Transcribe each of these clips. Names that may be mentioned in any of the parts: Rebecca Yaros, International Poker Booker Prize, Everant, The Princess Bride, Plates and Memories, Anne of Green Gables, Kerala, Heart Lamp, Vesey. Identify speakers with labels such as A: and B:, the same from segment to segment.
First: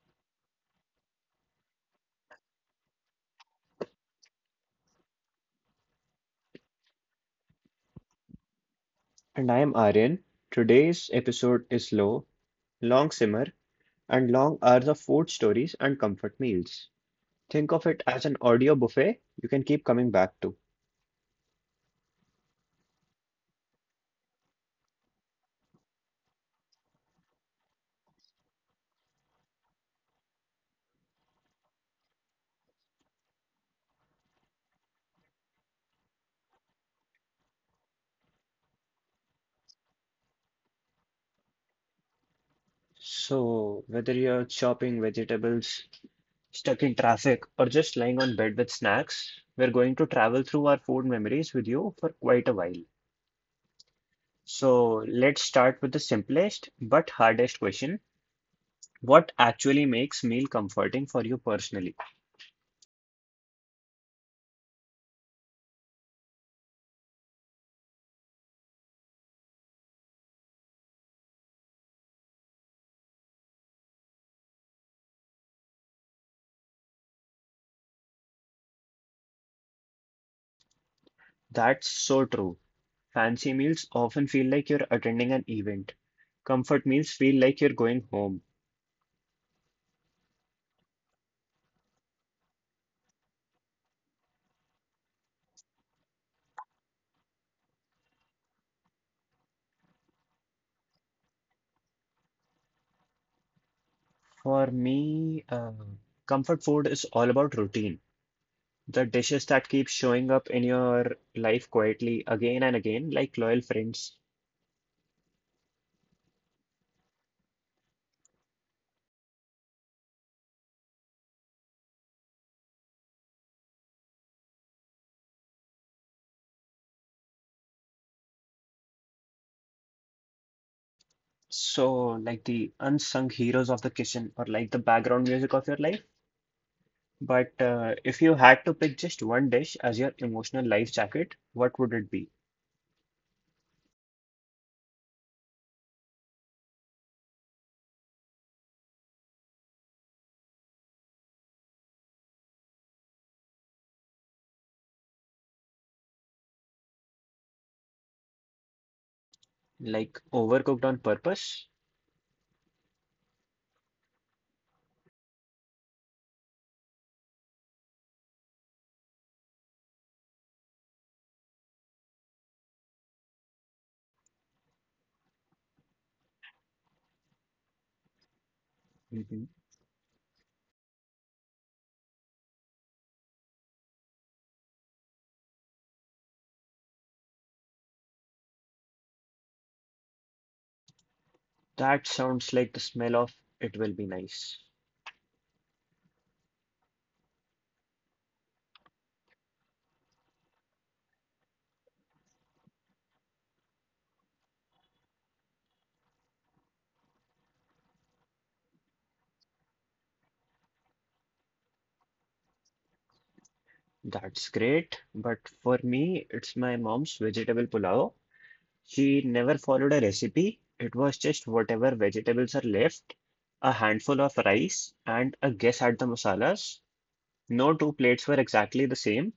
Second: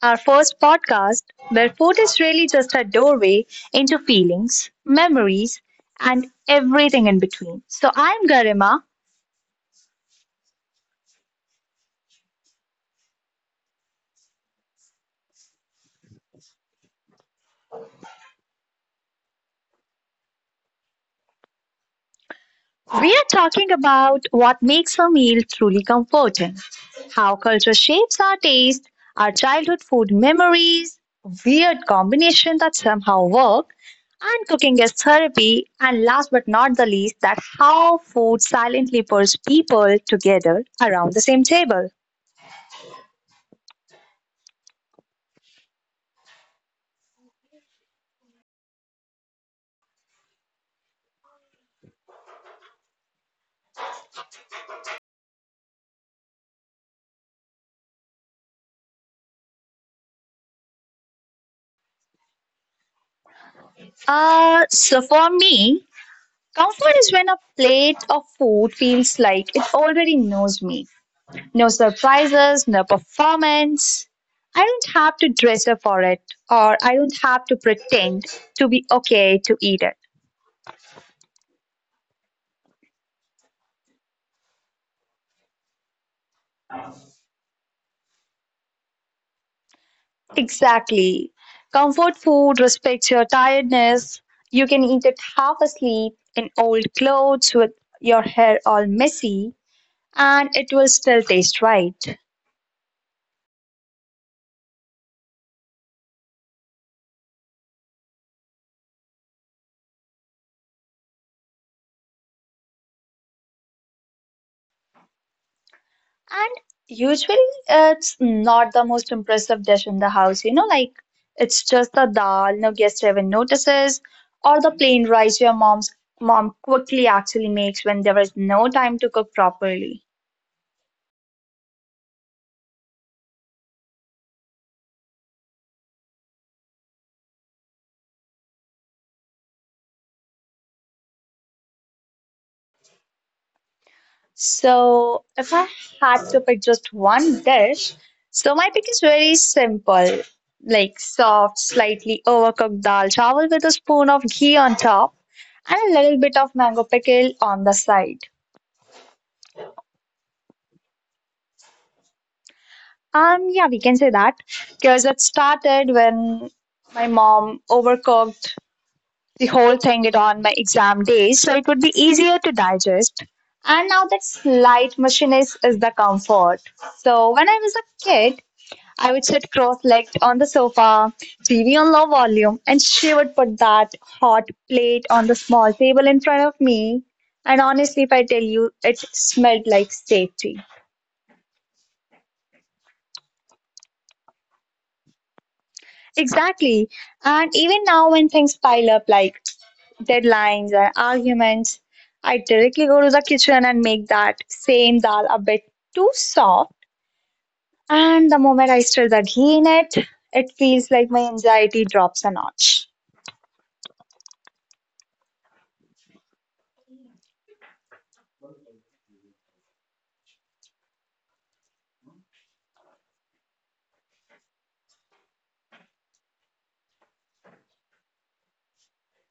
A: our first podcast where food is really just a doorway into feelings, memories, and everything in between. So I'm Garima.
B: And I'm Aryan. Today's episode is low, long simmer, and long hours of food stories and comfort meals. Think of it as an audio buffet you can keep coming back to.
A: We are talking about what makes a meal truly comforting, how culture shapes our taste, our childhood food memories, weird combinations that somehow work, and cooking as therapy, and last but not the least, that how food silently pulls people together around the same table.
B: So, whether you're chopping vegetables, stuck in traffic, or just lying on bed with snacks, we're going to travel through our food memories with you for quite a while. So, let's start with the simplest but hardest question. What actually makes meal comforting for you personally?
A: So for me, comfort is when a plate of food feels like it already knows me. No surprises, no performance. I don't have to dress up for it, or I don't have to pretend to be okay to eat it.
B: That's so true. Fancy meals often feel like you're attending an event. Comfort meals feel like you're going home.
A: Exactly. Comfort food respects your tiredness. You can eat it half asleep in old clothes with your hair all messy, and it will still taste right.
B: For me, comfort food is all about routine. The dishes that keep showing up in your life quietly again and again, like loyal friends.
A: And usually it's not the most impressive dish in the house, you know, like it's just the dal, no guest even notices, or the plain rice your mom's mom quickly actually makes when there is no time to cook properly.
B: So, like the unsung heroes of the kitchen, or like the background music of your life. But if you had to pick just one dish as your emotional life jacket, what would it be?
A: So if I had to pick just one dish, so my pick is very simple, like soft, slightly overcooked dal chawal with a spoon of ghee on top and a little bit of mango pickle on the side.
B: Like overcooked on purpose?
A: Yeah, we can say that because it started when my mom overcooked the whole thing it on my exam days, so it would be easier to digest. And now that slight mushiness is the comfort. So when I was a kid, I would
B: Mm-hmm.
A: sit cross-legged on the sofa, TV on low volume, and she would put that hot plate on the small table in front of me. And honestly, if I tell you, it smelled like safety.
B: That sounds like the smell of it will be nice.
A: Exactly. And even now, when things pile up like deadlines and arguments, I directly go to the kitchen and make that same dal a bit too soft. And the moment I stir the ghee in it, it feels like my anxiety drops a notch.
B: That's great, but for me, it's my mom's vegetable pulao. She never followed a recipe. It was just whatever vegetables are left, a handful of rice, and a guess at the masalas. No two plates were exactly the same,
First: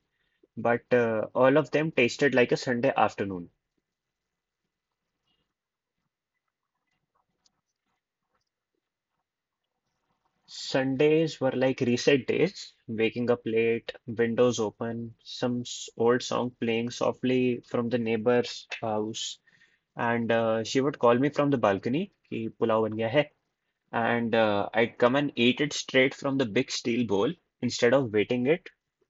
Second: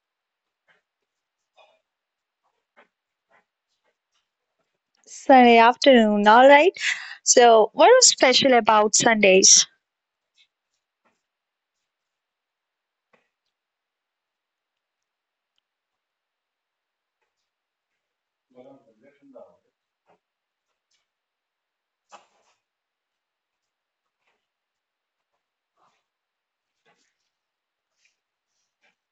B: but all of them tasted like a Sunday afternoon.
A: Sunday afternoon, all right. So, what is special about Sundays?
B: Sundays were like reset days, waking up late, windows open, some old song playing softly from the neighbor's house. And she would call me from the balcony, ki pulao ban gaya hai. And I'd come and eat it straight from the big steel bowl instead of waiting it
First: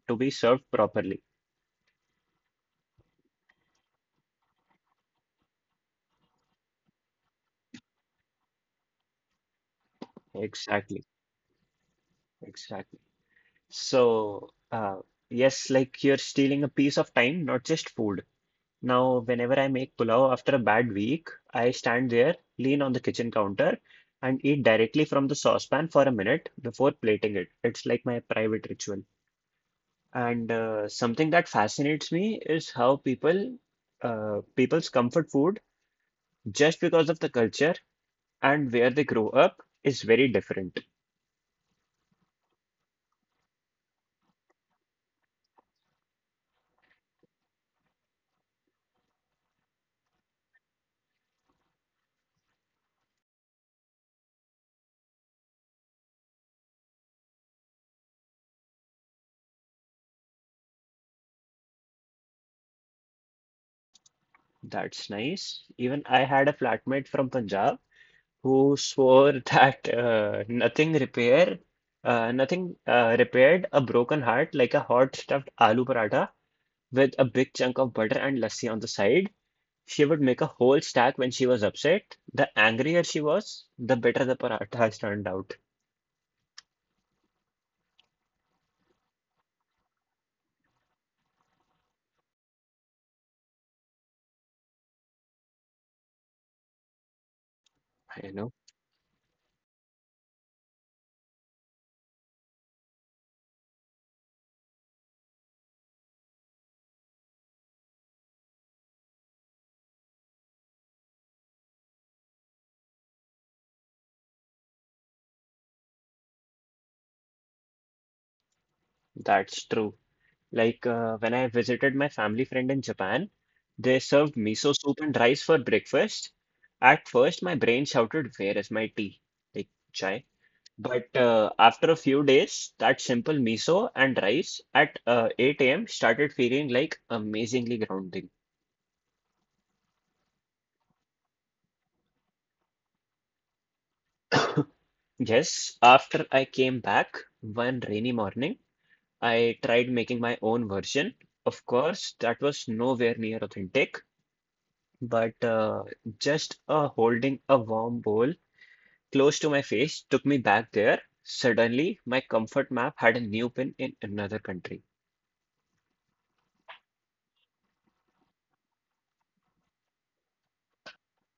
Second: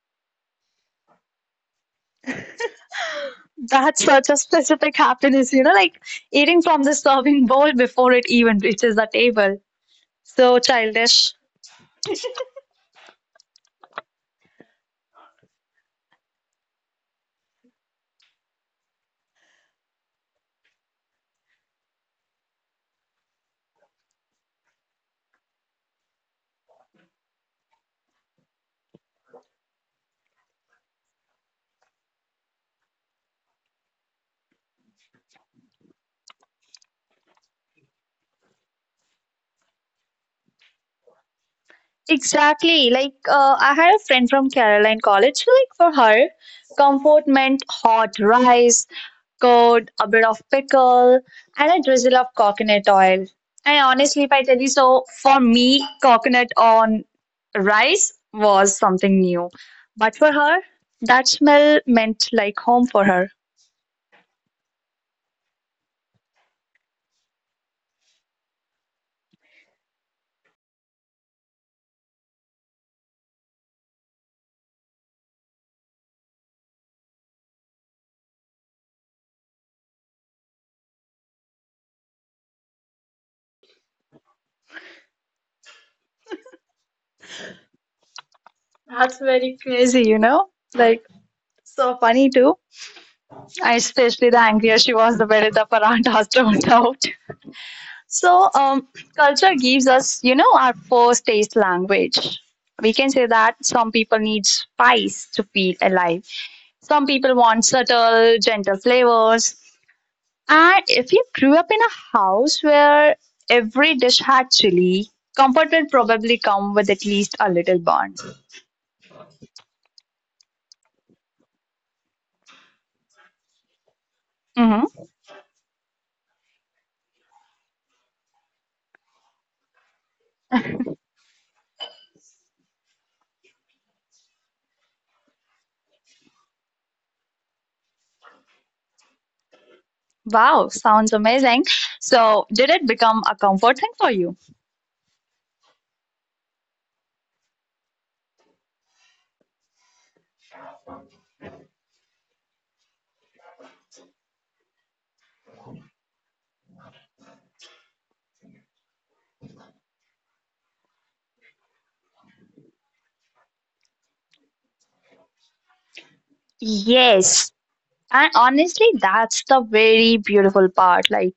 B: to be served properly.
A: That's such a specific happiness, you know, like eating from the serving bowl before it even reaches the table. So
B: Exactly,
A: childish.
B: exactly. So, yes, like you're stealing a piece of time, not just food. Now, whenever I make pulao after a bad week, I stand there, lean on the kitchen counter, and eat directly from the saucepan for a minute before plating it. It's like my private ritual. And something that fascinates me is how people's comfort food, just because of the culture and where they grow up, is very different.
A: Exactly. Like, I had a friend from Kerala in college. So, like, for her, comfort meant hot rice, curd, a bit of pickle, and a drizzle of coconut oil. And honestly, if I tell you so, for me, coconut on rice was something new. But for her, that smell meant like home for her.
B: That's nice. Even I had a flatmate from Punjab who swore that nothing repair nothing repaired a broken heart like a hot stuffed aloo paratha with a big chunk of butter and lassi on the side. She would make a whole stack when she was upset. The angrier she was, the better the parathas turned out.
A: That's very crazy, you know? Like, so funny too. And especially the angrier she was, the better the paranthas turned out.
B: You
A: So,
B: know,
A: culture gives us, you know, our first taste language. We can say that some people need spice to feel alive. Some people want subtle, gentle flavors. And if you grew up in a house where every dish had chili, comfort will probably come with at least a little burn.
B: that's true. When I visited my family friend in Japan, they served miso
A: Hmm.
B: soup and rice for breakfast. At first, my brain shouted, "Where is my tea?" Like chai. But after a few days, that simple miso and rice at 8 a.m. started feeling like amazingly grounding.
A: Wow, sounds amazing. So, did it become a comfort thing for you?
B: Yes, after I came back one rainy morning, I tried making my own version. Of course, that was nowhere near authentic, but just holding a warm bowl close to my face took me back there. Suddenly, my comfort map had a new pin in another country.
A: Yes. And honestly, that's the very beautiful part. Like,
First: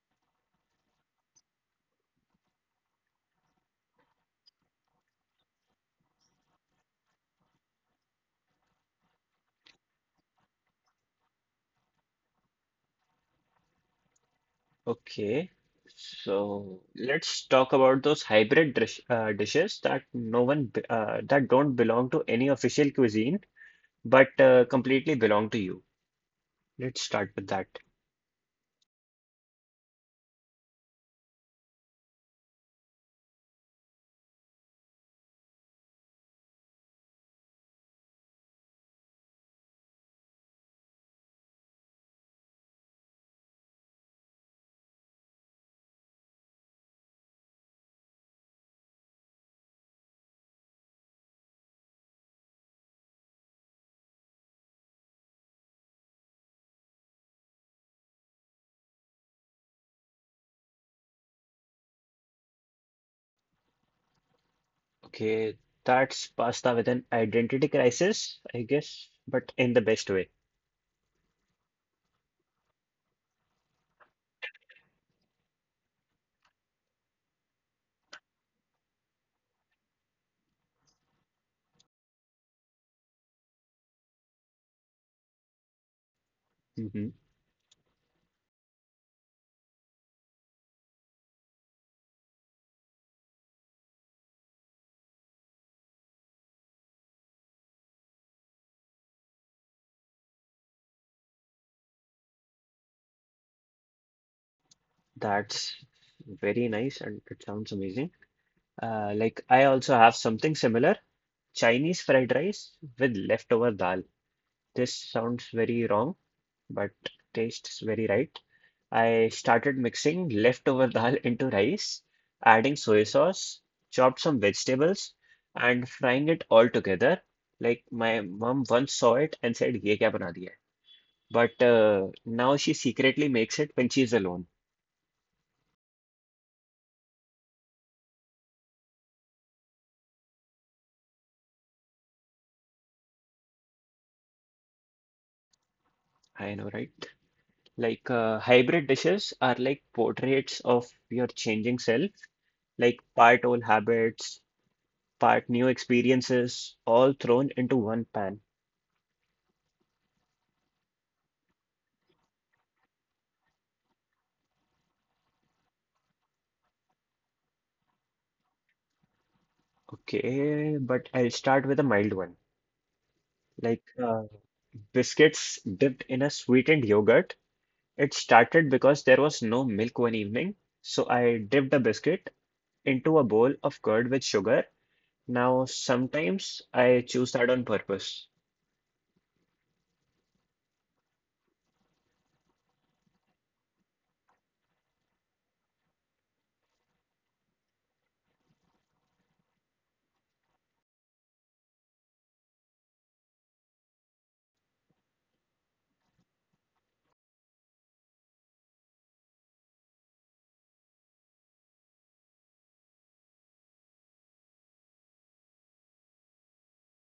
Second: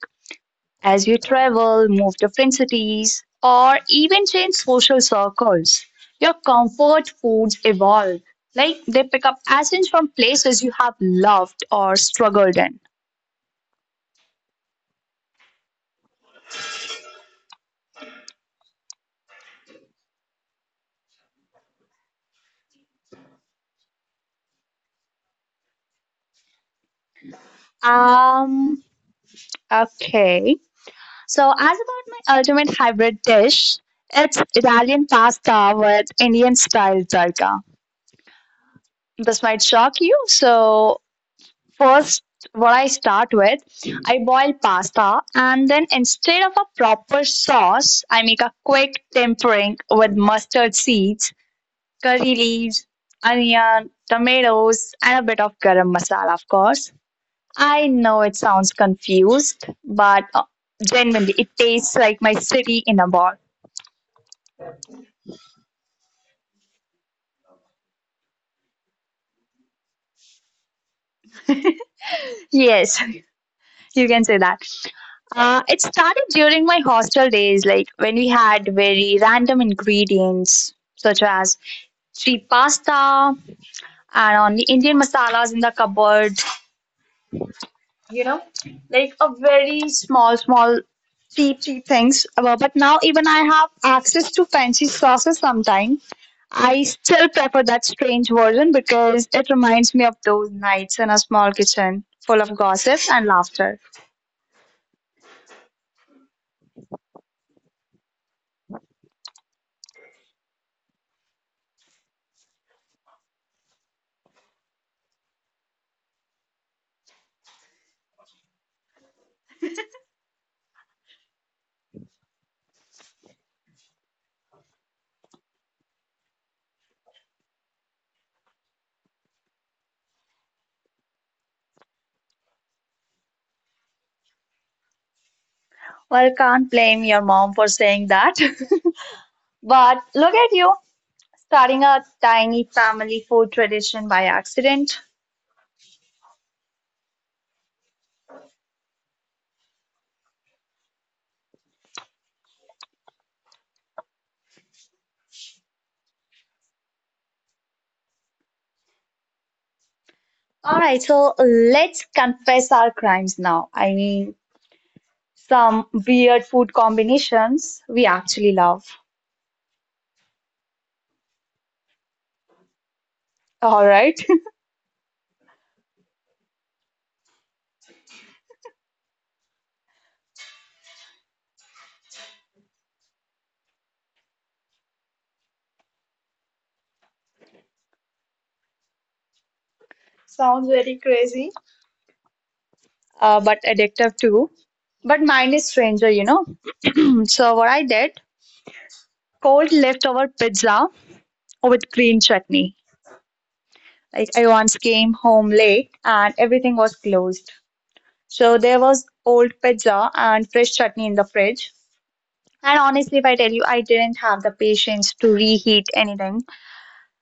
A: as you travel, move different cities, or even change social circles. Your comfort foods evolve, like they pick up essence from places you have loved or struggled in.
B: Okay, so let's talk about those dishes that that don't belong to any official cuisine, but completely belong to you. Let's start with that.
A: Um, okay. So, as about my ultimate hybrid dish, it's Italian pasta with Indian style tadka. This might shock you, so first, what I start with, I boil pasta and then instead of a proper sauce, I make a quick tempering with mustard seeds, curry leaves, onion, tomatoes, and a bit of garam masala, of course. I know it sounds confused, but genuinely, it tastes like my city in a ball.
B: Okay, that's pasta with an identity crisis, I guess, but in the best way.
A: Yes, you can say that. It started during my hostel days, like when we had very random ingredients such as three pasta and only Indian masalas in the cupboard,
B: Hmm.
A: you know, like a very small, small, cheap, cheap things. But now even I have access to fancy sauces sometimes. I still prefer that strange version because it reminds me of those nights in a small kitchen full of gossip and laughter.
B: That's very nice and it sounds amazing. Like I also have something similar, Chinese fried rice with leftover dal. This sounds very wrong but tastes very right. I started mixing leftover dal into rice, adding soy sauce, chopped some vegetables, and frying it all together. Like my mom once saw it and said, "Ye kya bana diya hai?" But now she secretly makes it when she's alone.
A: Well, can't blame your mom for saying that. But look at you, starting a tiny family food tradition by accident.
B: I know, right? Hybrid dishes are like portraits of your changing self, like part old habits, part new experiences, all thrown into one pan.
A: All right, so let's confess our crimes now. I mean, some weird food combinations we actually love.
B: Okay, but I'll start with a mild one. Like
A: All right.
B: uh, Biscuits dipped in a sweetened yogurt. It started because there was no milk one evening, so I dipped a biscuit into a bowl of curd with sugar. Now, sometimes I choose that on purpose.
A: Sounds very crazy. But addictive too. But mine is stranger, you know. So what I did, cold leftover pizza with green chutney. Like I once came home late and everything was closed. So there was old pizza and fresh chutney in the fridge. And honestly, if I tell you, I didn't have the patience to reheat anything.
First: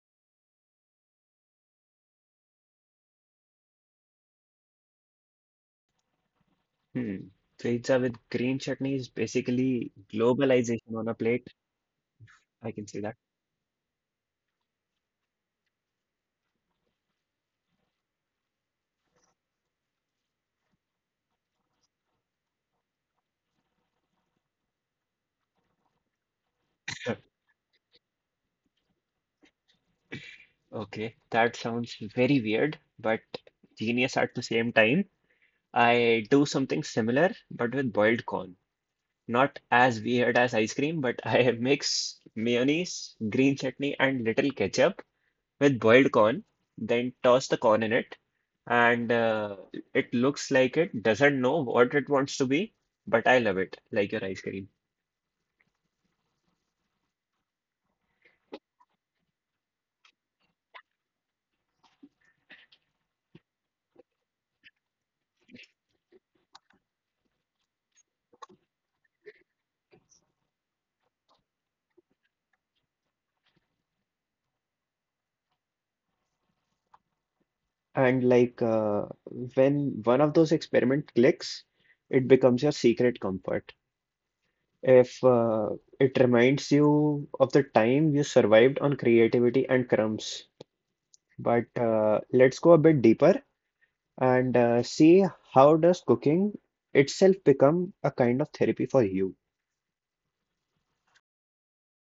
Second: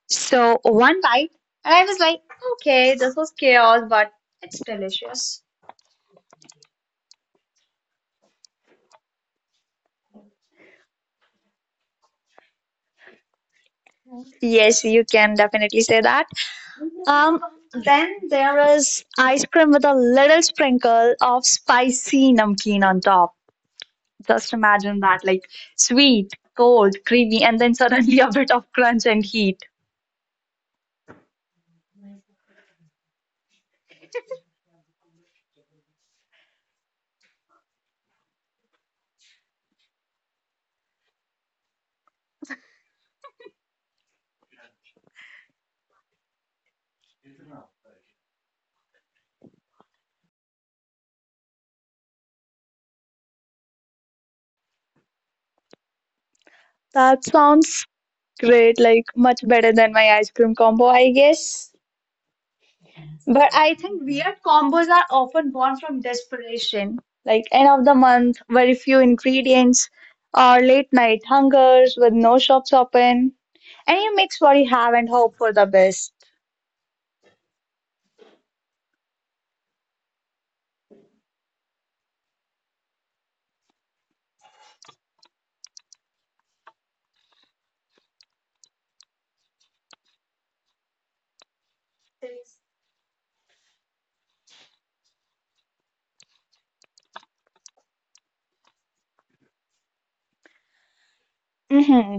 A: So one bite, and I was like, okay, this was chaos, but it's delicious.
B: Hmm. Pizza with green chutney is basically globalization on a plate. I can say that.
A: Yes, you can definitely say that. Um, then there is ice cream with a little sprinkle of spicy namkeen on top. Just imagine that, like sweet, cold, creamy, and then suddenly a bit of crunch and heat.
B: Okay, that sounds very weird, but genius at the same time. I do something similar, but with boiled corn. Not as weird as ice cream, but I mix mayonnaise, green chutney, and little ketchup with boiled corn, then toss the corn in it. And it looks like it doesn't know what it wants to be, but I love it, like your ice cream.
A: That sounds great, like much better than my ice cream combo, I guess. But I think weird combos are often born from desperation, like end of the month, very few ingredients, or late night hungers with no shops open. And you mix what you have and hope for the best.
B: And when one of those experiment clicks, it becomes your secret comfort. If It reminds you of the time you survived on creativity and crumbs. But let's go a bit deeper. And see how does cooking itself become a kind of therapy for you.
A: Hmm.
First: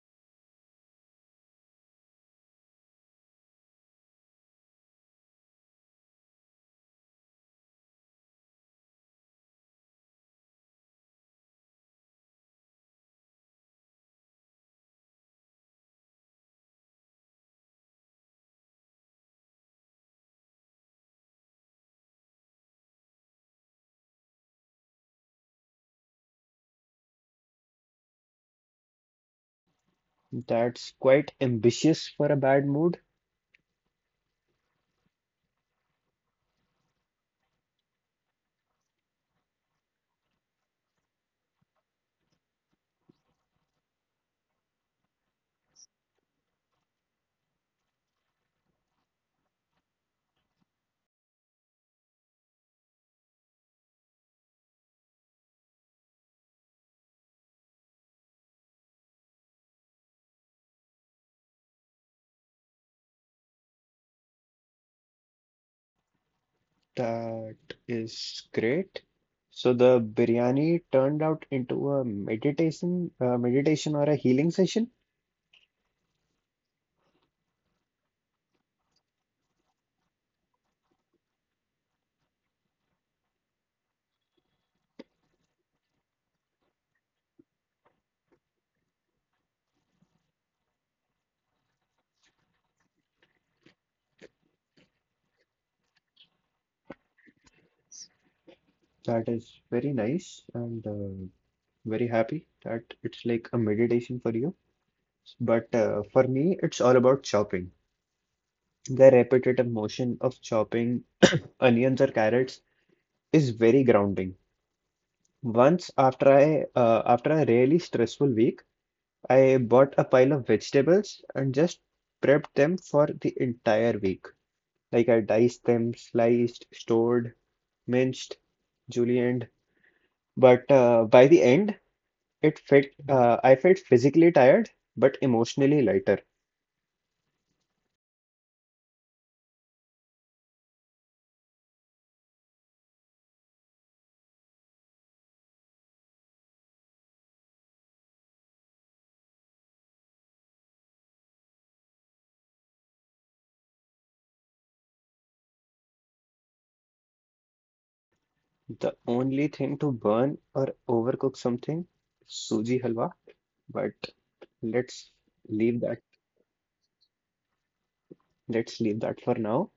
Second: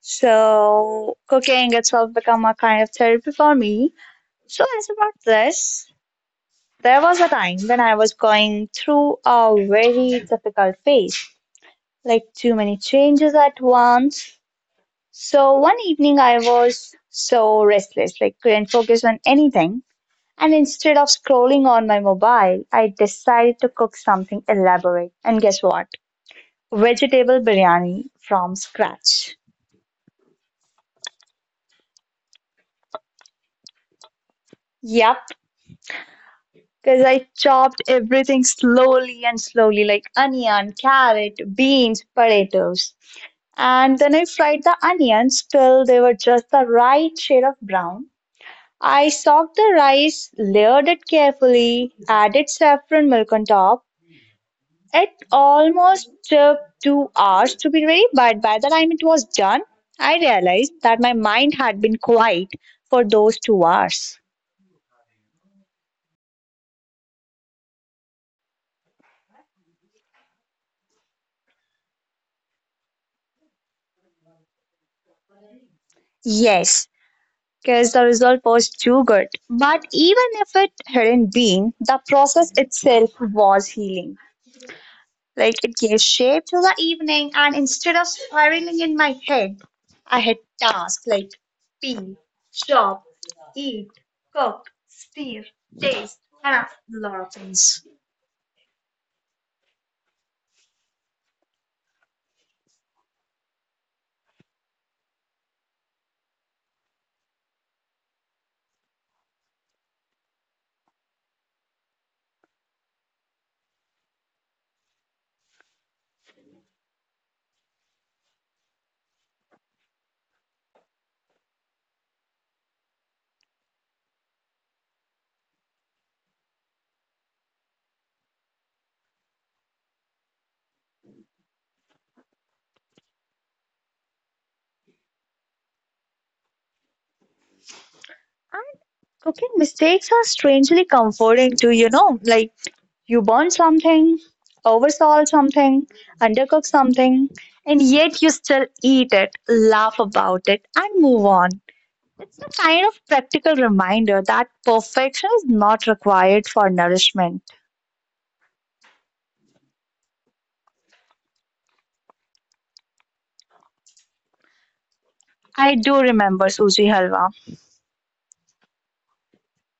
A: So cooking itself become a kind of therapy for me. So as about this, there was a time when I was going through a very difficult phase, like too many changes at once. So one evening I was so restless, like couldn't focus on anything. And instead of scrolling on my mobile, I decided to cook something elaborate. And guess what? Vegetable biryani from scratch.
B: That's quite ambitious for a bad mood.
A: Yep, because I chopped everything slowly and slowly, like onion, carrot, beans, potatoes. And then I fried the onions till they were just the right shade of brown. I soaked the rice, layered it carefully, added saffron milk on top. It almost took 2 hours to be ready, but by the time it was done, I realized that my mind had been quiet for those 2 hours.
B: That is great. So the biryani turned out into a meditation or a healing session.
A: Yes, because the result was too good. But even if it hadn't been, the process itself was healing. Like it gave shape to the evening, and instead of spiraling in my head, I had tasks like pee, shop, eat, cook, steer, taste, and a lot of things.
B: That is very nice and very happy that it's like a meditation for you. But for me, it's all about chopping. The repetitive motion of chopping onions or carrots is very grounding. Once after a really stressful week, I bought a pile of vegetables and just prepped them for the entire week. Like I diced them, sliced, stored, minced, julienned. But by the end, it felt I felt physically tired, but emotionally lighter.
A: And cooking mistakes are strangely comforting too, you know, like you burn something, oversalt something, undercook something, and yet you still eat it, laugh about it, and move on. It's a kind of practical reminder that perfection is not required for nourishment.
B: The only thing to burn or overcook something, suji halwa. But let's
A: I
B: leave
A: do
B: that.
A: remember Suji Halwa.
B: Let's leave that for now.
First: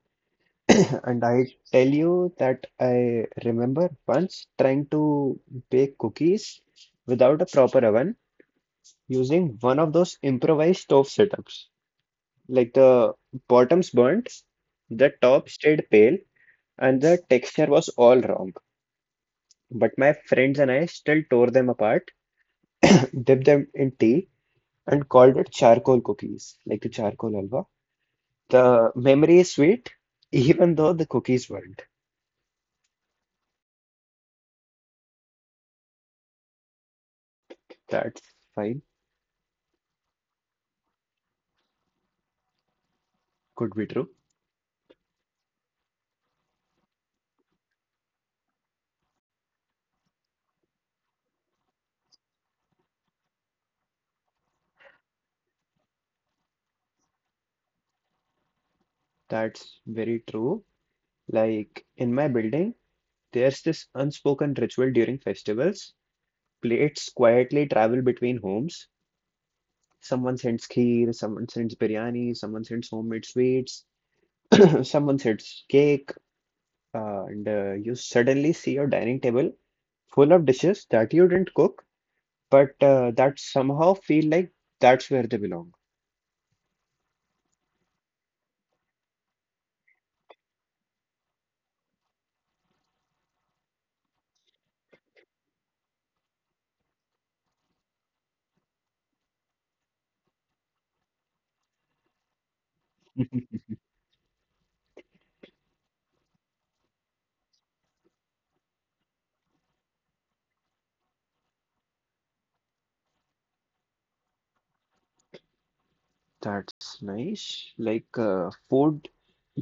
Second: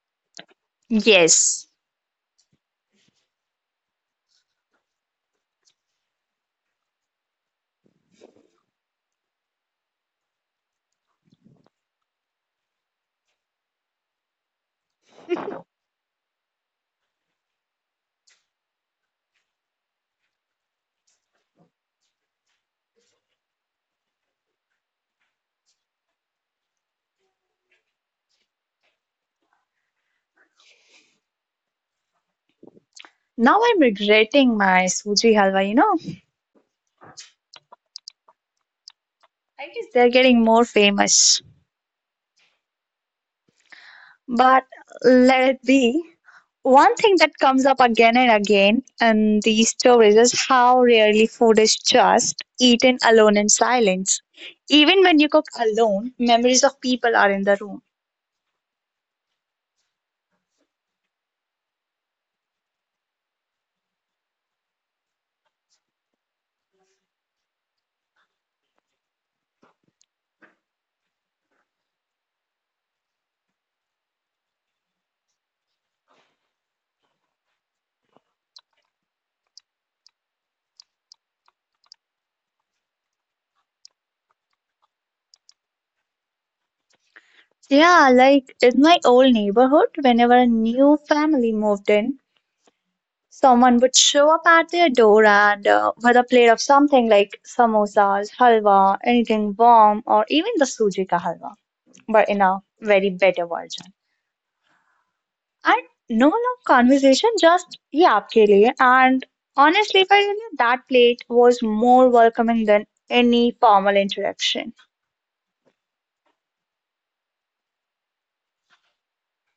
B: And I
A: Yes.
B: tell you that I remember once trying to bake cookies without a proper oven using one of those improvised stove setups. Like the bottoms burnt, the top stayed pale, and the texture was all wrong. But my friends and I still tore them apart, dipped them in tea, and called it charcoal cookies, like the charcoal halwa. The memory is sweet, even though the cookies weren't.
A: Now I'm regretting my Suji Halwa, you know.
B: That's fine,
A: I guess they're getting more famous.
B: could be true.
A: But let it be. One thing that comes up again and again in these stories is how rarely food is just eaten alone in silence. Even when you cook alone, memories of people are in the room.
B: That's very true. In my building, there's this unspoken ritual during festivals. Plates quietly travel between homes. Someone sends kheer, someone sends biryani, someone sends homemade sweets, someone sends cake, and you suddenly see your dining table full of dishes that you didn't cook, but that somehow feel like that's where they belong.
A: Yeah, like in my old neighborhood, whenever a new family moved in, someone would show up at their door and with a plate of something like samosas, halwa, anything warm, or even the suji ka halwa, but in a very better version. And no long conversation, just ye aapke liye. And honestly, if I tell you, that plate was more welcoming than any formal interaction.
B: That's nice. Food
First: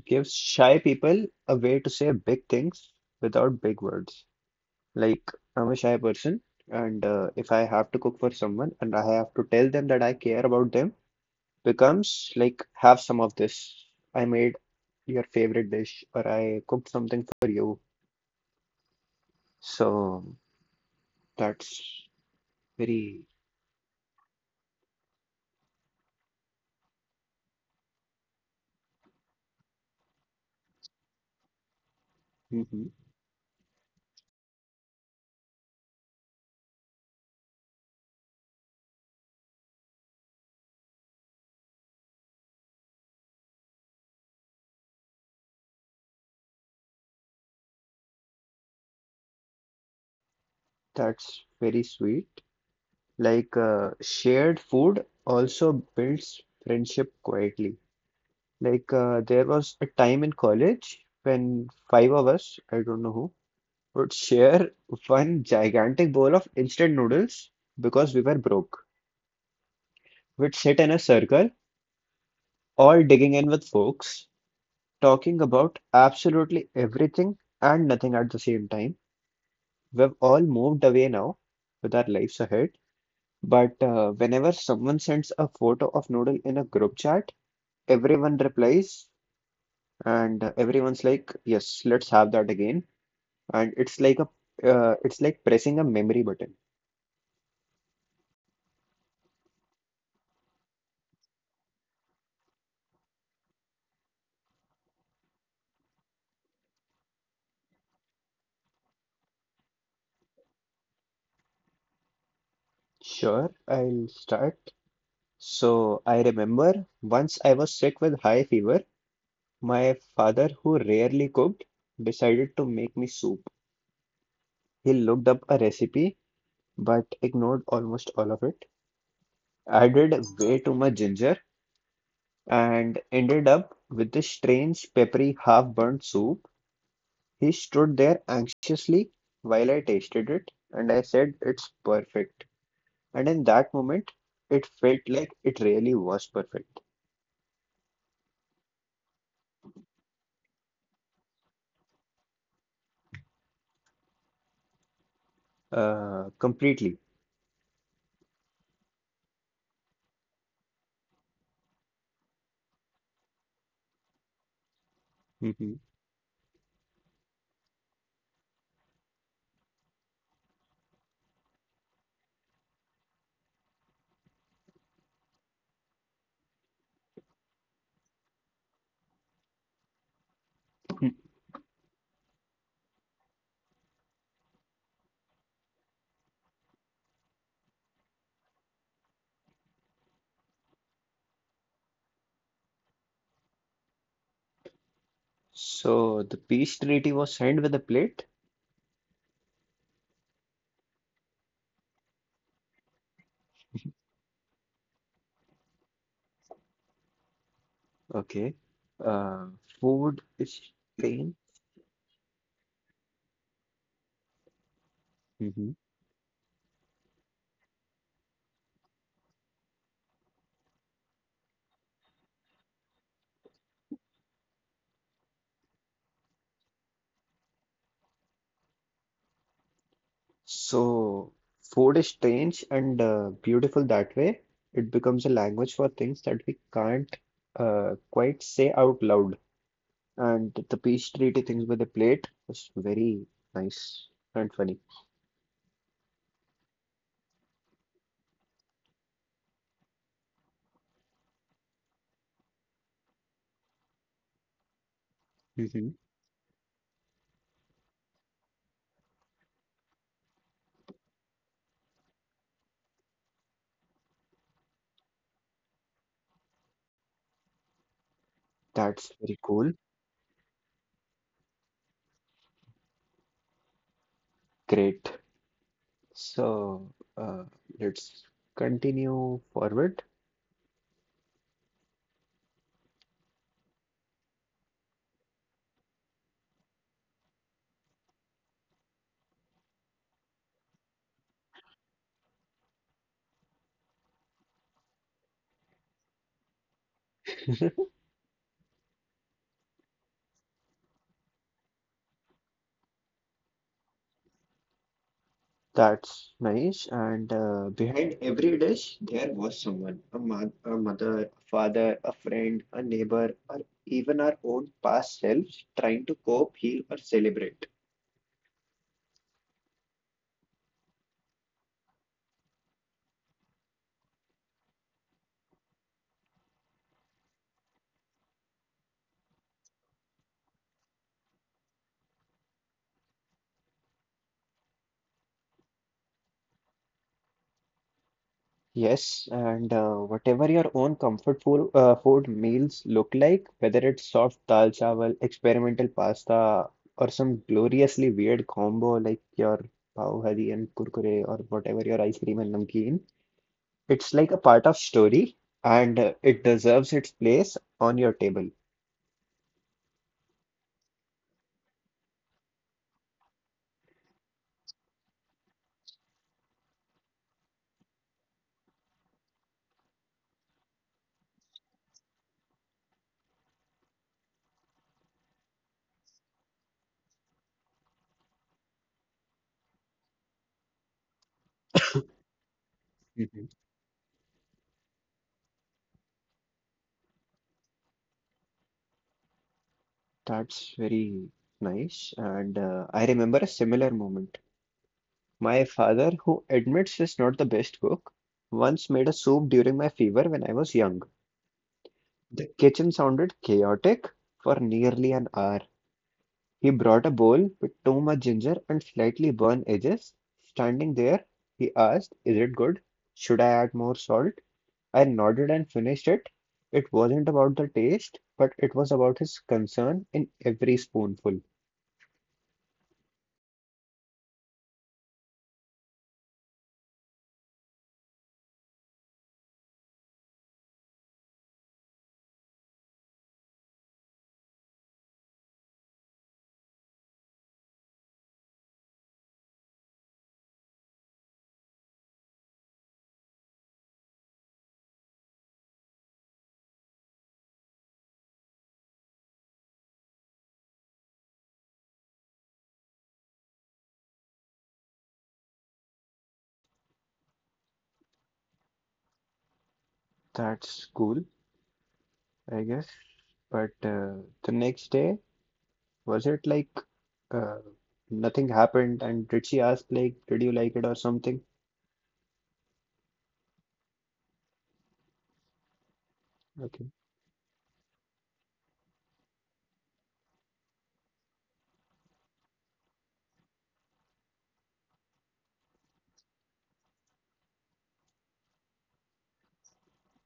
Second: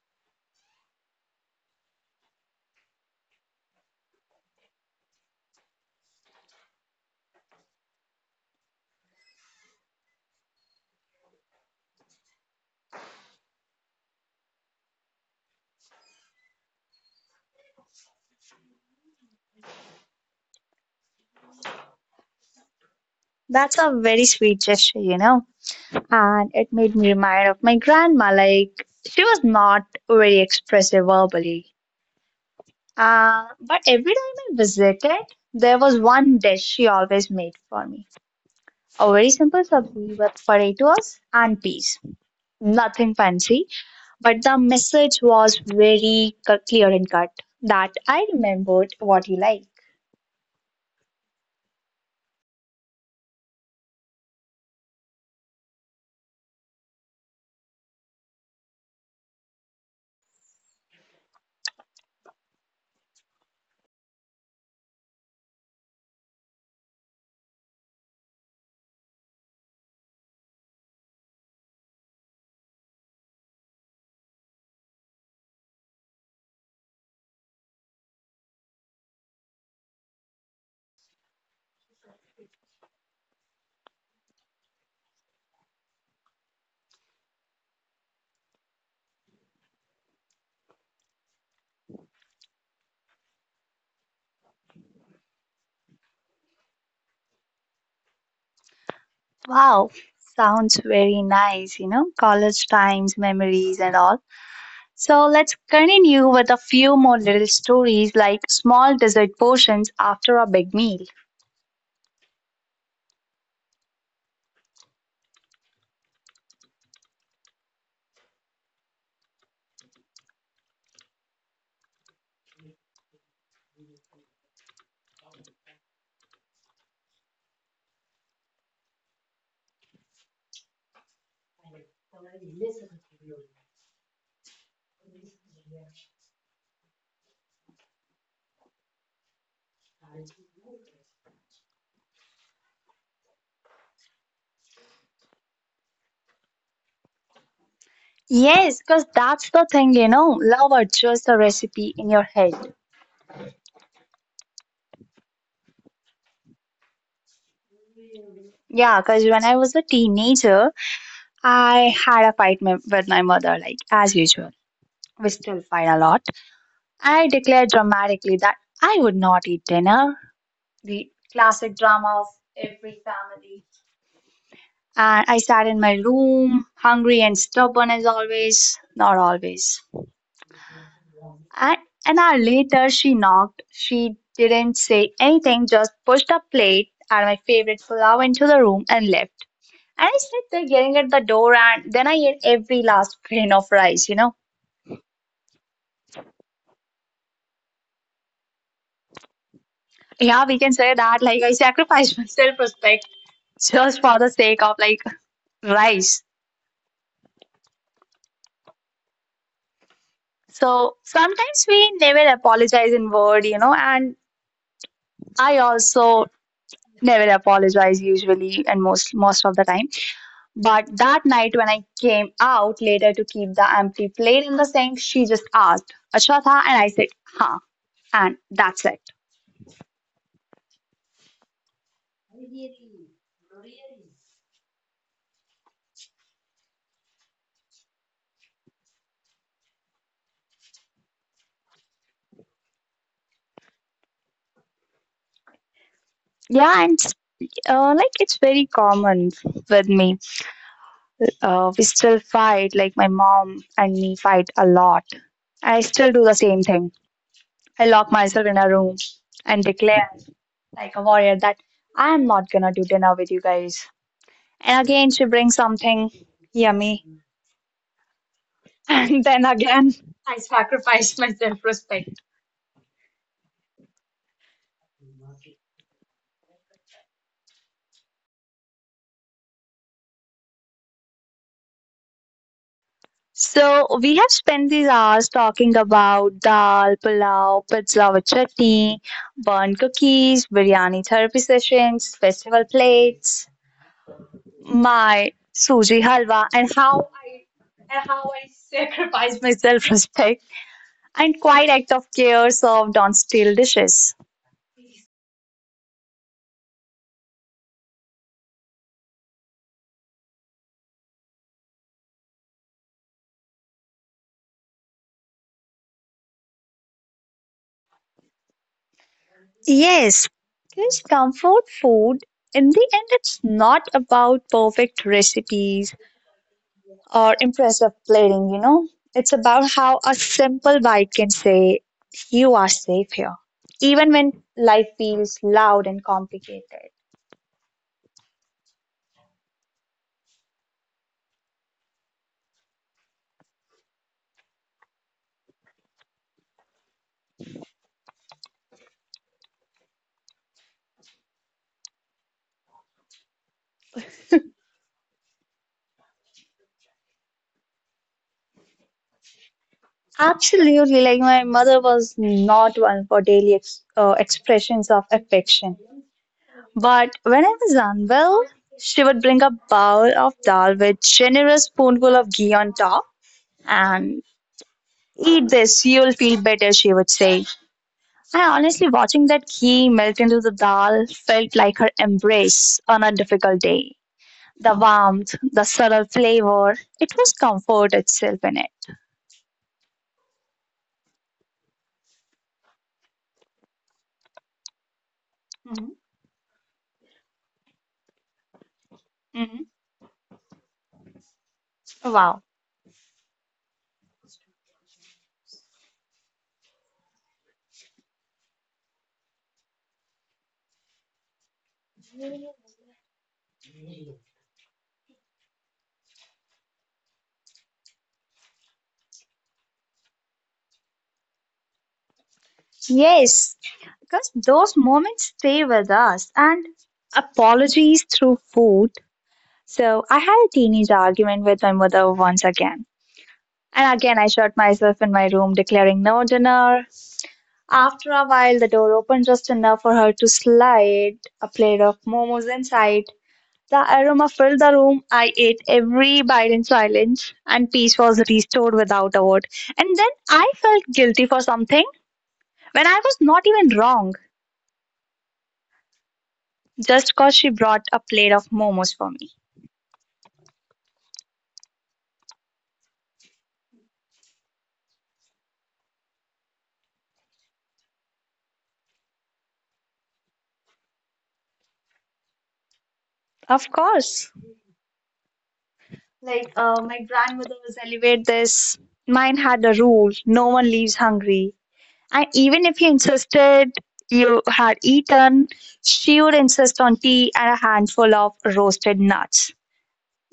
B: gives shy people a way to say big things without big words. Like I'm a shy person, and if I have to cook for someone and I have to tell them that I care about them, becomes like have some of this. I made your favorite dish, or I cooked something for you. So that's very,
A: That's a very sweet gesture, you know. And it made me remind of my grandma. Like, she was not very expressive verbally.
B: Mhm.
A: But every time I visited, there was one dish she always made for me. A very simple sabzi with potatoes and peas. Nothing fancy, but the message was very cu- clear and cut that I remembered what you like.
B: that's very sweet. Shared food also builds friendship quietly. There was a time in college when five of us, I don't know who, would share one gigantic bowl of instant noodles because we were broke. We'd sit in a circle, all digging in with forks, talking about absolutely everything and nothing at the same time. We've all moved away now with our lives ahead. But whenever someone sends a photo of noodle in a group chat, everyone replies, and everyone's like, "Yes, let's have that again." And it's like a, It's like pressing a memory button.
A: Wow, sounds very nice, you know, college times, memories, and all. So let's continue with a few more little stories like small dessert portions after a big meal.
B: Sure, I'll start. So I remember once I was sick with high fever, my father, who rarely cooked, decided to make me soup. He looked up a recipe, but ignored almost all of it, added way too much ginger, and ended up with this strange, peppery, half-burnt soup. He stood there anxiously while I tasted it, and I said, It's perfect. And in that moment, it felt like it really was perfect,
A: Yes, because that's the thing, you know, love adjusts the recipe in your head.
B: completely.
A: Yeah, because when I was a teenager, I had a fight with my mother, like as usual. We still
B: Hmm.
A: fight a lot. I declared dramatically that I would not eat dinner, the classic drama of every family. And I sat in my room, hungry and stubborn as always. Not always. And an hour later, she knocked. She didn't say anything, just pushed a plate and my favorite pulao into the room and left. And I sat there getting at the door, and then I ate every last grain of rice, you know?
B: So the peace treaty was signed with a plate.
A: Yeah, we can say that. Like, I sacrificed my self respect just for the sake of, like, rice.
B: Okay. Uh, food is
A: So
B: strange.
A: sometimes we never apologize in word, and I
B: Hmm.
A: also never apologize usually and most of the time. But that night, when I came out later to keep the empty plate in the sink, she just asked, "Acha tha?" And I said, "Huh." And that's it.
B: So food is strange and beautiful that way. It becomes a language for things that we can't quite say out loud. And the peach treaty things with the plate was very nice and funny.
A: Yeah, and like it's very common with me. We still fight, like my mom and me fight a lot. I
B: Hmm.
A: still do the same thing. I lock myself in a room and declare, like a warrior, that I am not gonna do dinner with you guys. And again, she brings something yummy,
B: That's
A: and
B: very
A: then
B: cool.
A: again I sacrificed my self respect.
B: Great. So uh, let's continue forward.
A: So we have spent these hours talking about dal, pulao, pizza with chutney, burnt cookies, biryani therapy sessions, festival plates, my suji halwa, and how I sacrificed my self respect and quite act of care served on steel dishes.
B: That's nice. And behind every dish, there was someone, a mother, a father, a friend, a neighbor, or even our own past selves trying to cope, heal, or celebrate.
A: Yes, because comfort food, in the end, it's not about perfect recipes or impressive plating. It's about how a simple bite can say, "You are safe here," even when life feels loud and complicated.
B: Yes, and whatever your own food meals look like, whether it's soft dal chawal, experimental pasta, or some gloriously weird combo like your pav bhaji and kurkure or whatever your ice cream and namkeen, it's like a part of story and it deserves its place on your table.
A: Absolutely, like my mother was not one for daily expressions of affection. But when I was unwell, she would bring a bowl of dal with generous spoonful of ghee on top and, "Eat this, you'll feel better," she would say. I honestly, watching that key melt into the dal felt like her embrace on a
B: Mhm.
A: difficult day. The warmth, the subtle flavor, it was comfort itself in it.
B: That's very nice. And I remember a similar moment. My
A: Hmm.
B: father, who admits is not the best cook, once made a soup
A: Mhm.
B: during my fever when I was young.
A: Wow.
B: The kitchen sounded chaotic for nearly an hour. He brought a bowl with too much ginger and slightly burned edges. Standing there, he asked, Is it good? Should I add more salt? I nodded and finished it. It wasn't about the taste, but it was about his concern in every spoonful.
A: Yes, because those moments stay with us, and apologies through food. So I had a teenage argument with my mother once again. And again, I shut myself in my room declaring no dinner. After a while, the door opened just enough for her to slide a plate of momos inside. The aroma filled the room. I ate every bite in silence, and peace was restored without a word. And then I felt guilty for something when I was not even wrong, just because she brought a plate of momos for me.
B: That's cool, I guess. But the next day, was it like Uh, nothing happened, and did she ask like, did you like it or something?
A: Of course. Like,
B: Okay,
A: my grandmother was elevate this. Mine had a rule: no one leaves hungry. And even if you insisted you had eaten, she would insist on tea and a handful of roasted nuts.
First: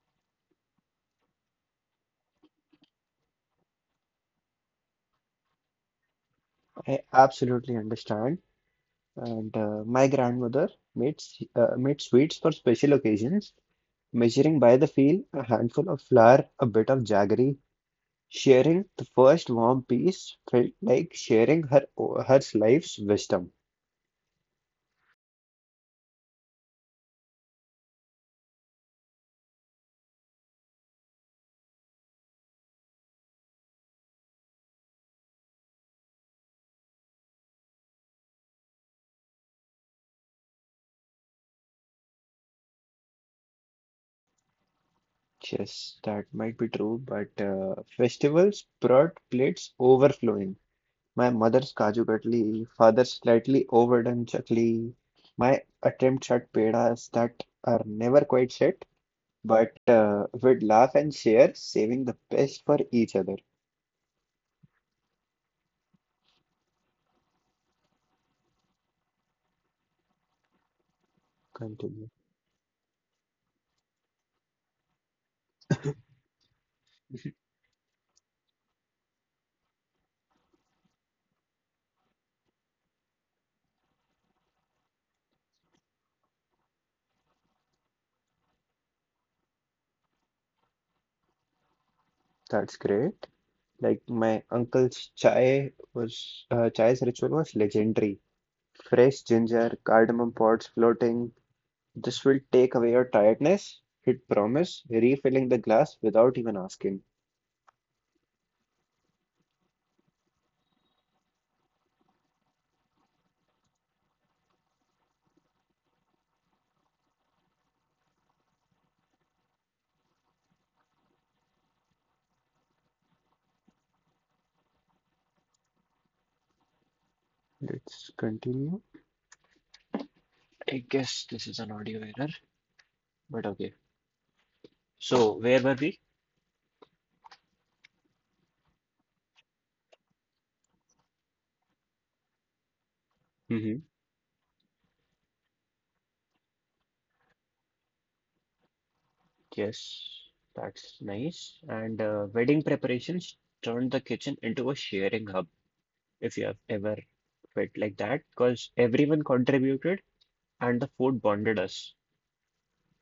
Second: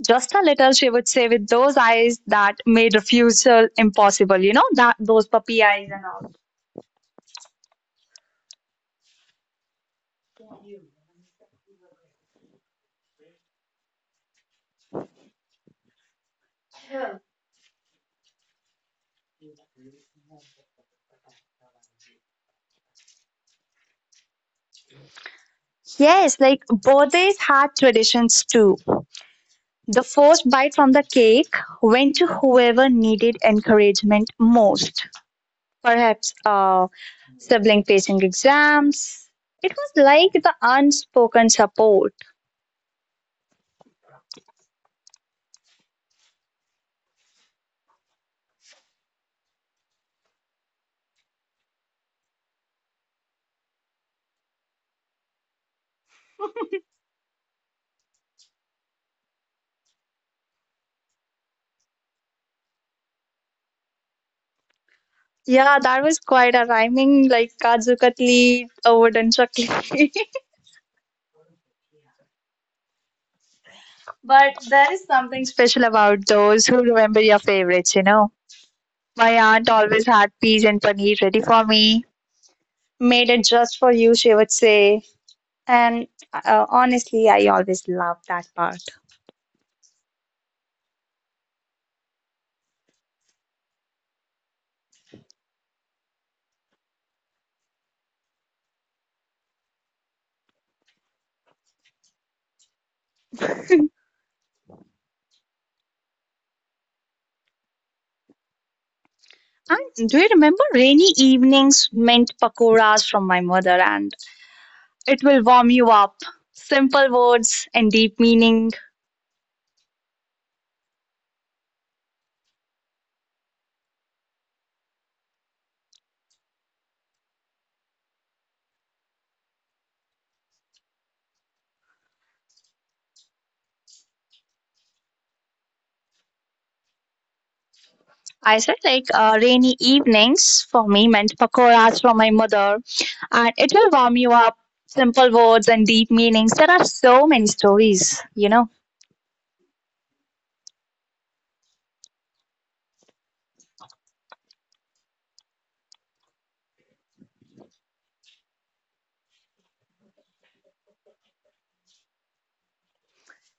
A: "Just a little," she would say, with those eyes that made refusal impossible, that those puppy eyes and all.
B: I absolutely understand. And my grandmother made sweets for special occasions, measuring by the feel a handful of flour, a bit of jaggery. Sharing the first warm piece felt like sharing her life's wisdom.
A: Yes, like birthdays had traditions too. The first bite from the cake went to whoever needed encouragement most. Perhaps sibling facing exams. It was like the unspoken support.
B: Yes, that might be true, but festivals brought plates overflowing. My mother's Kaju Katli, father's slightly overdone chakli. My attempts at pedas that are never quite set, but would laugh and share, saving the best for each other.
A: Yeah, that was quite a rhyming like Kaju Katli, a wooden chakli.
B: Continue.
A: But there is something special about those who remember your favorites. My aunt always had peas and paneer ready for me, "made it just for you," she would say. And honestly, I always loved that part.
B: That's great. My uncle's chai's ritual was legendary. Fresh ginger, cardamom pods floating. This will take away your tiredness. It would promise, refilling the glass without even asking.
A: And do you remember, rainy evenings meant pakoras from my mother, and it will warm you up. Simple words and deep meaning.
B: Let's continue. I guess this is an audio error. But okay. So where were we?
A: I said like rainy evenings for me meant pakoras from my mother, and it will warm you
B: Hmm.
A: up. Simple words and deep meanings. There are so many stories.
B: Yes, that's nice. And wedding preparations turned the kitchen into a sharing hub, if you have ever felt like that, because everyone contributed and the food bonded us.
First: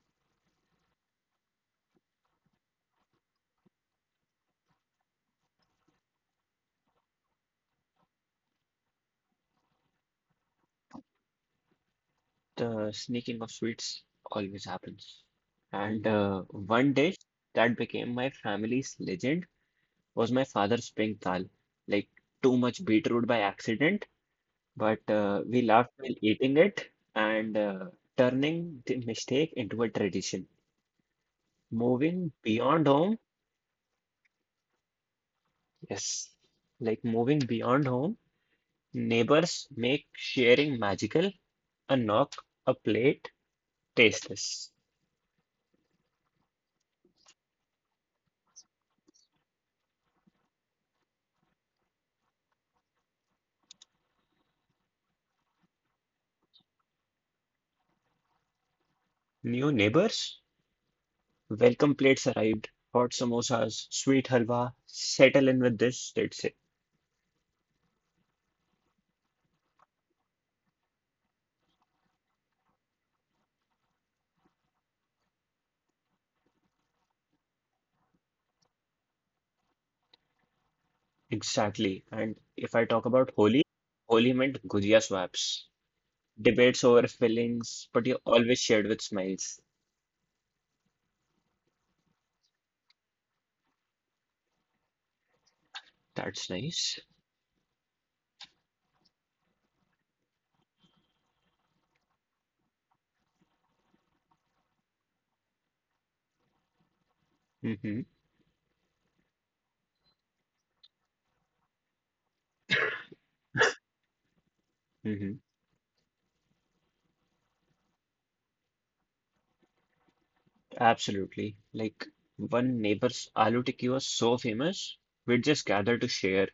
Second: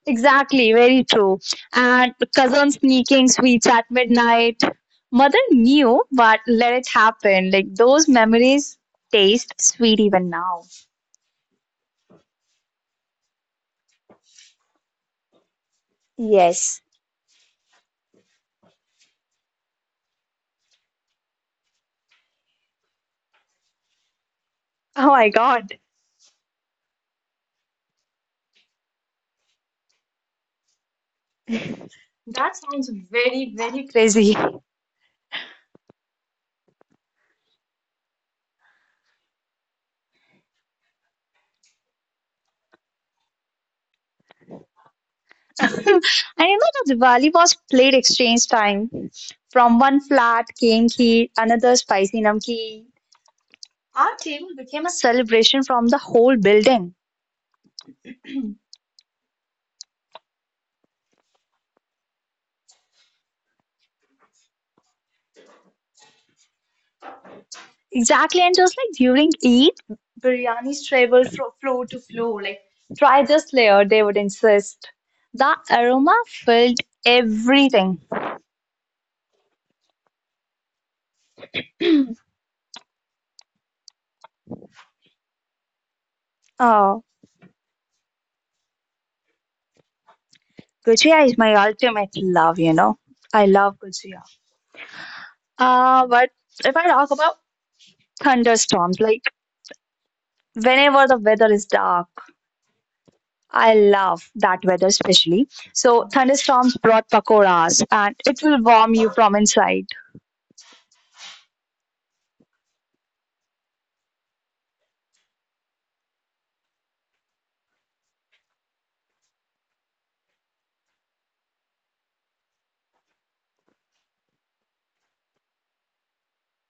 A: Exactly, very true. And cousin sneaking sweets at midnight. Mother knew, but let it happen. Like those memories taste sweet even now.
B: The sneaking of sweets always happens. And
A: Yes.
B: one dish that became my family's legend was my father's pink dal. Like too much beetroot by accident. But
A: Oh my
B: uh, we
A: god,
B: laughed while eating it and turning the mistake into a tradition. Moving
A: that
B: beyond
A: sounds
B: home,
A: very, very crazy.
B: yes, like moving beyond home, neighbors make sharing magical, a knock, a plate, tasteless.
A: I remember Diwali was plate exchange time. From one flat came kheer, another spicy namkeen. Our table became a celebration from the whole building.
B: New neighbors, welcome plates arrived, hot samosas, sweet halwa, settle in with this, that's it.
A: Exactly, and just like during Eid, biryanis traveled from floor to floor. Like, "try this layer," they would insist. The aroma filled everything.
B: Exactly. And if I talk about Holi, Holi meant gujia swaps. Debates
A: Oh,
B: over feelings, but you always shared with smiles.
A: gujia is my ultimate love. I love gujia. But
B: That's
A: if I
B: nice.
A: talk about thunderstorms, like, whenever the weather is dark. I love that weather especially. So thunderstorms brought pakoras,
B: Mm-hmm.
A: and it will warm you from inside.
B: Mm-hmm. Absolutely. Like one neighbor's aloo tikki was so famous, we'd just gather to share.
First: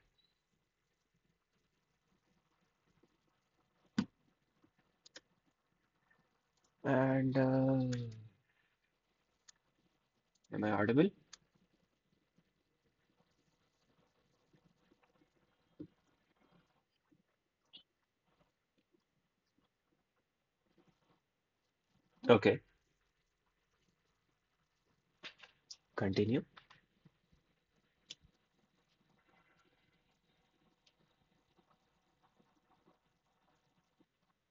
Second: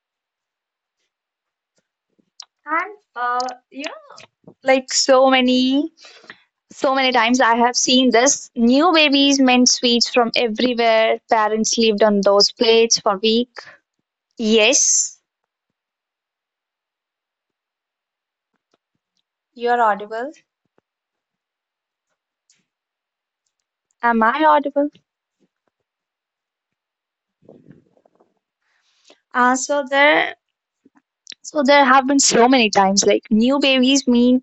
A: And you know, like so many
B: And
A: times I have seen this. New babies meant sweets from
B: Am I audible?
A: everywhere. Parents lived on those plates for week. Yes, you're audible.
B: Okay,
A: Am I audible?
B: continue.
A: Uh, so there, so there have been so many times, like new babies mean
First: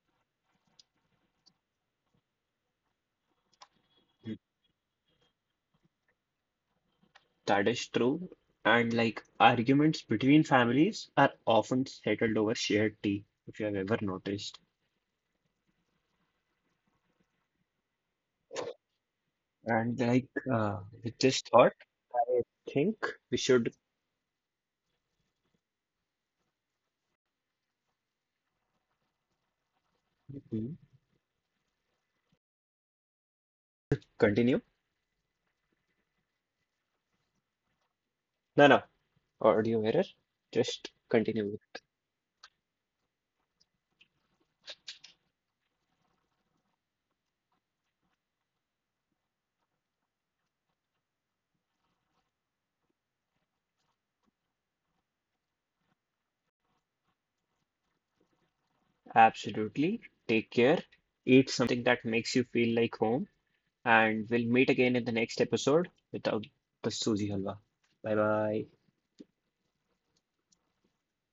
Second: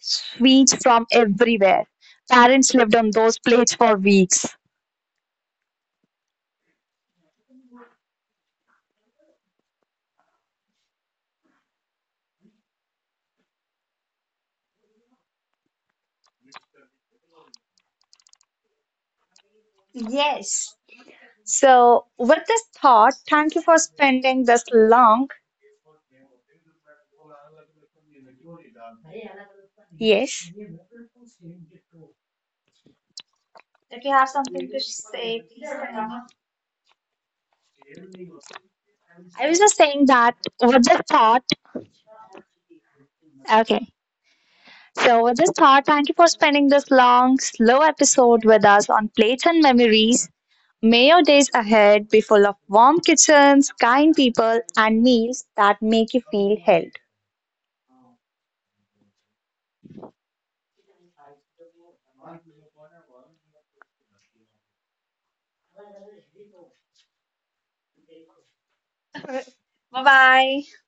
A: sweets from everywhere. Parents lived on those plates for weeks.
B: That is true. And like arguments between families are often settled over shared tea, if you have ever noticed. And like
A: Yes.
B: uh, with this thought,
A: So,
B: I
A: with this
B: think
A: thought,
B: we
A: thank you
B: should
A: for spending this long. Yes.
B: Mhm.
A: If you have
B: continue.
A: something to say, please come on.
B: No, no.
A: I was
B: audio
A: just
B: error.
A: saying that
B: Just
A: with this
B: continue with.
A: thought,
B: It.
A: okay. So, with this thought, thank you for spending this long, slow episode with us on plates and memories. May your days ahead be full of warm kitchens, kind people, and meals that make you feel held.
B: Absolutely. Take care. Eat something that makes you feel like home. And we'll meet again in the next episode without the Suji Halwa. Bye bye.
A: Bye bye.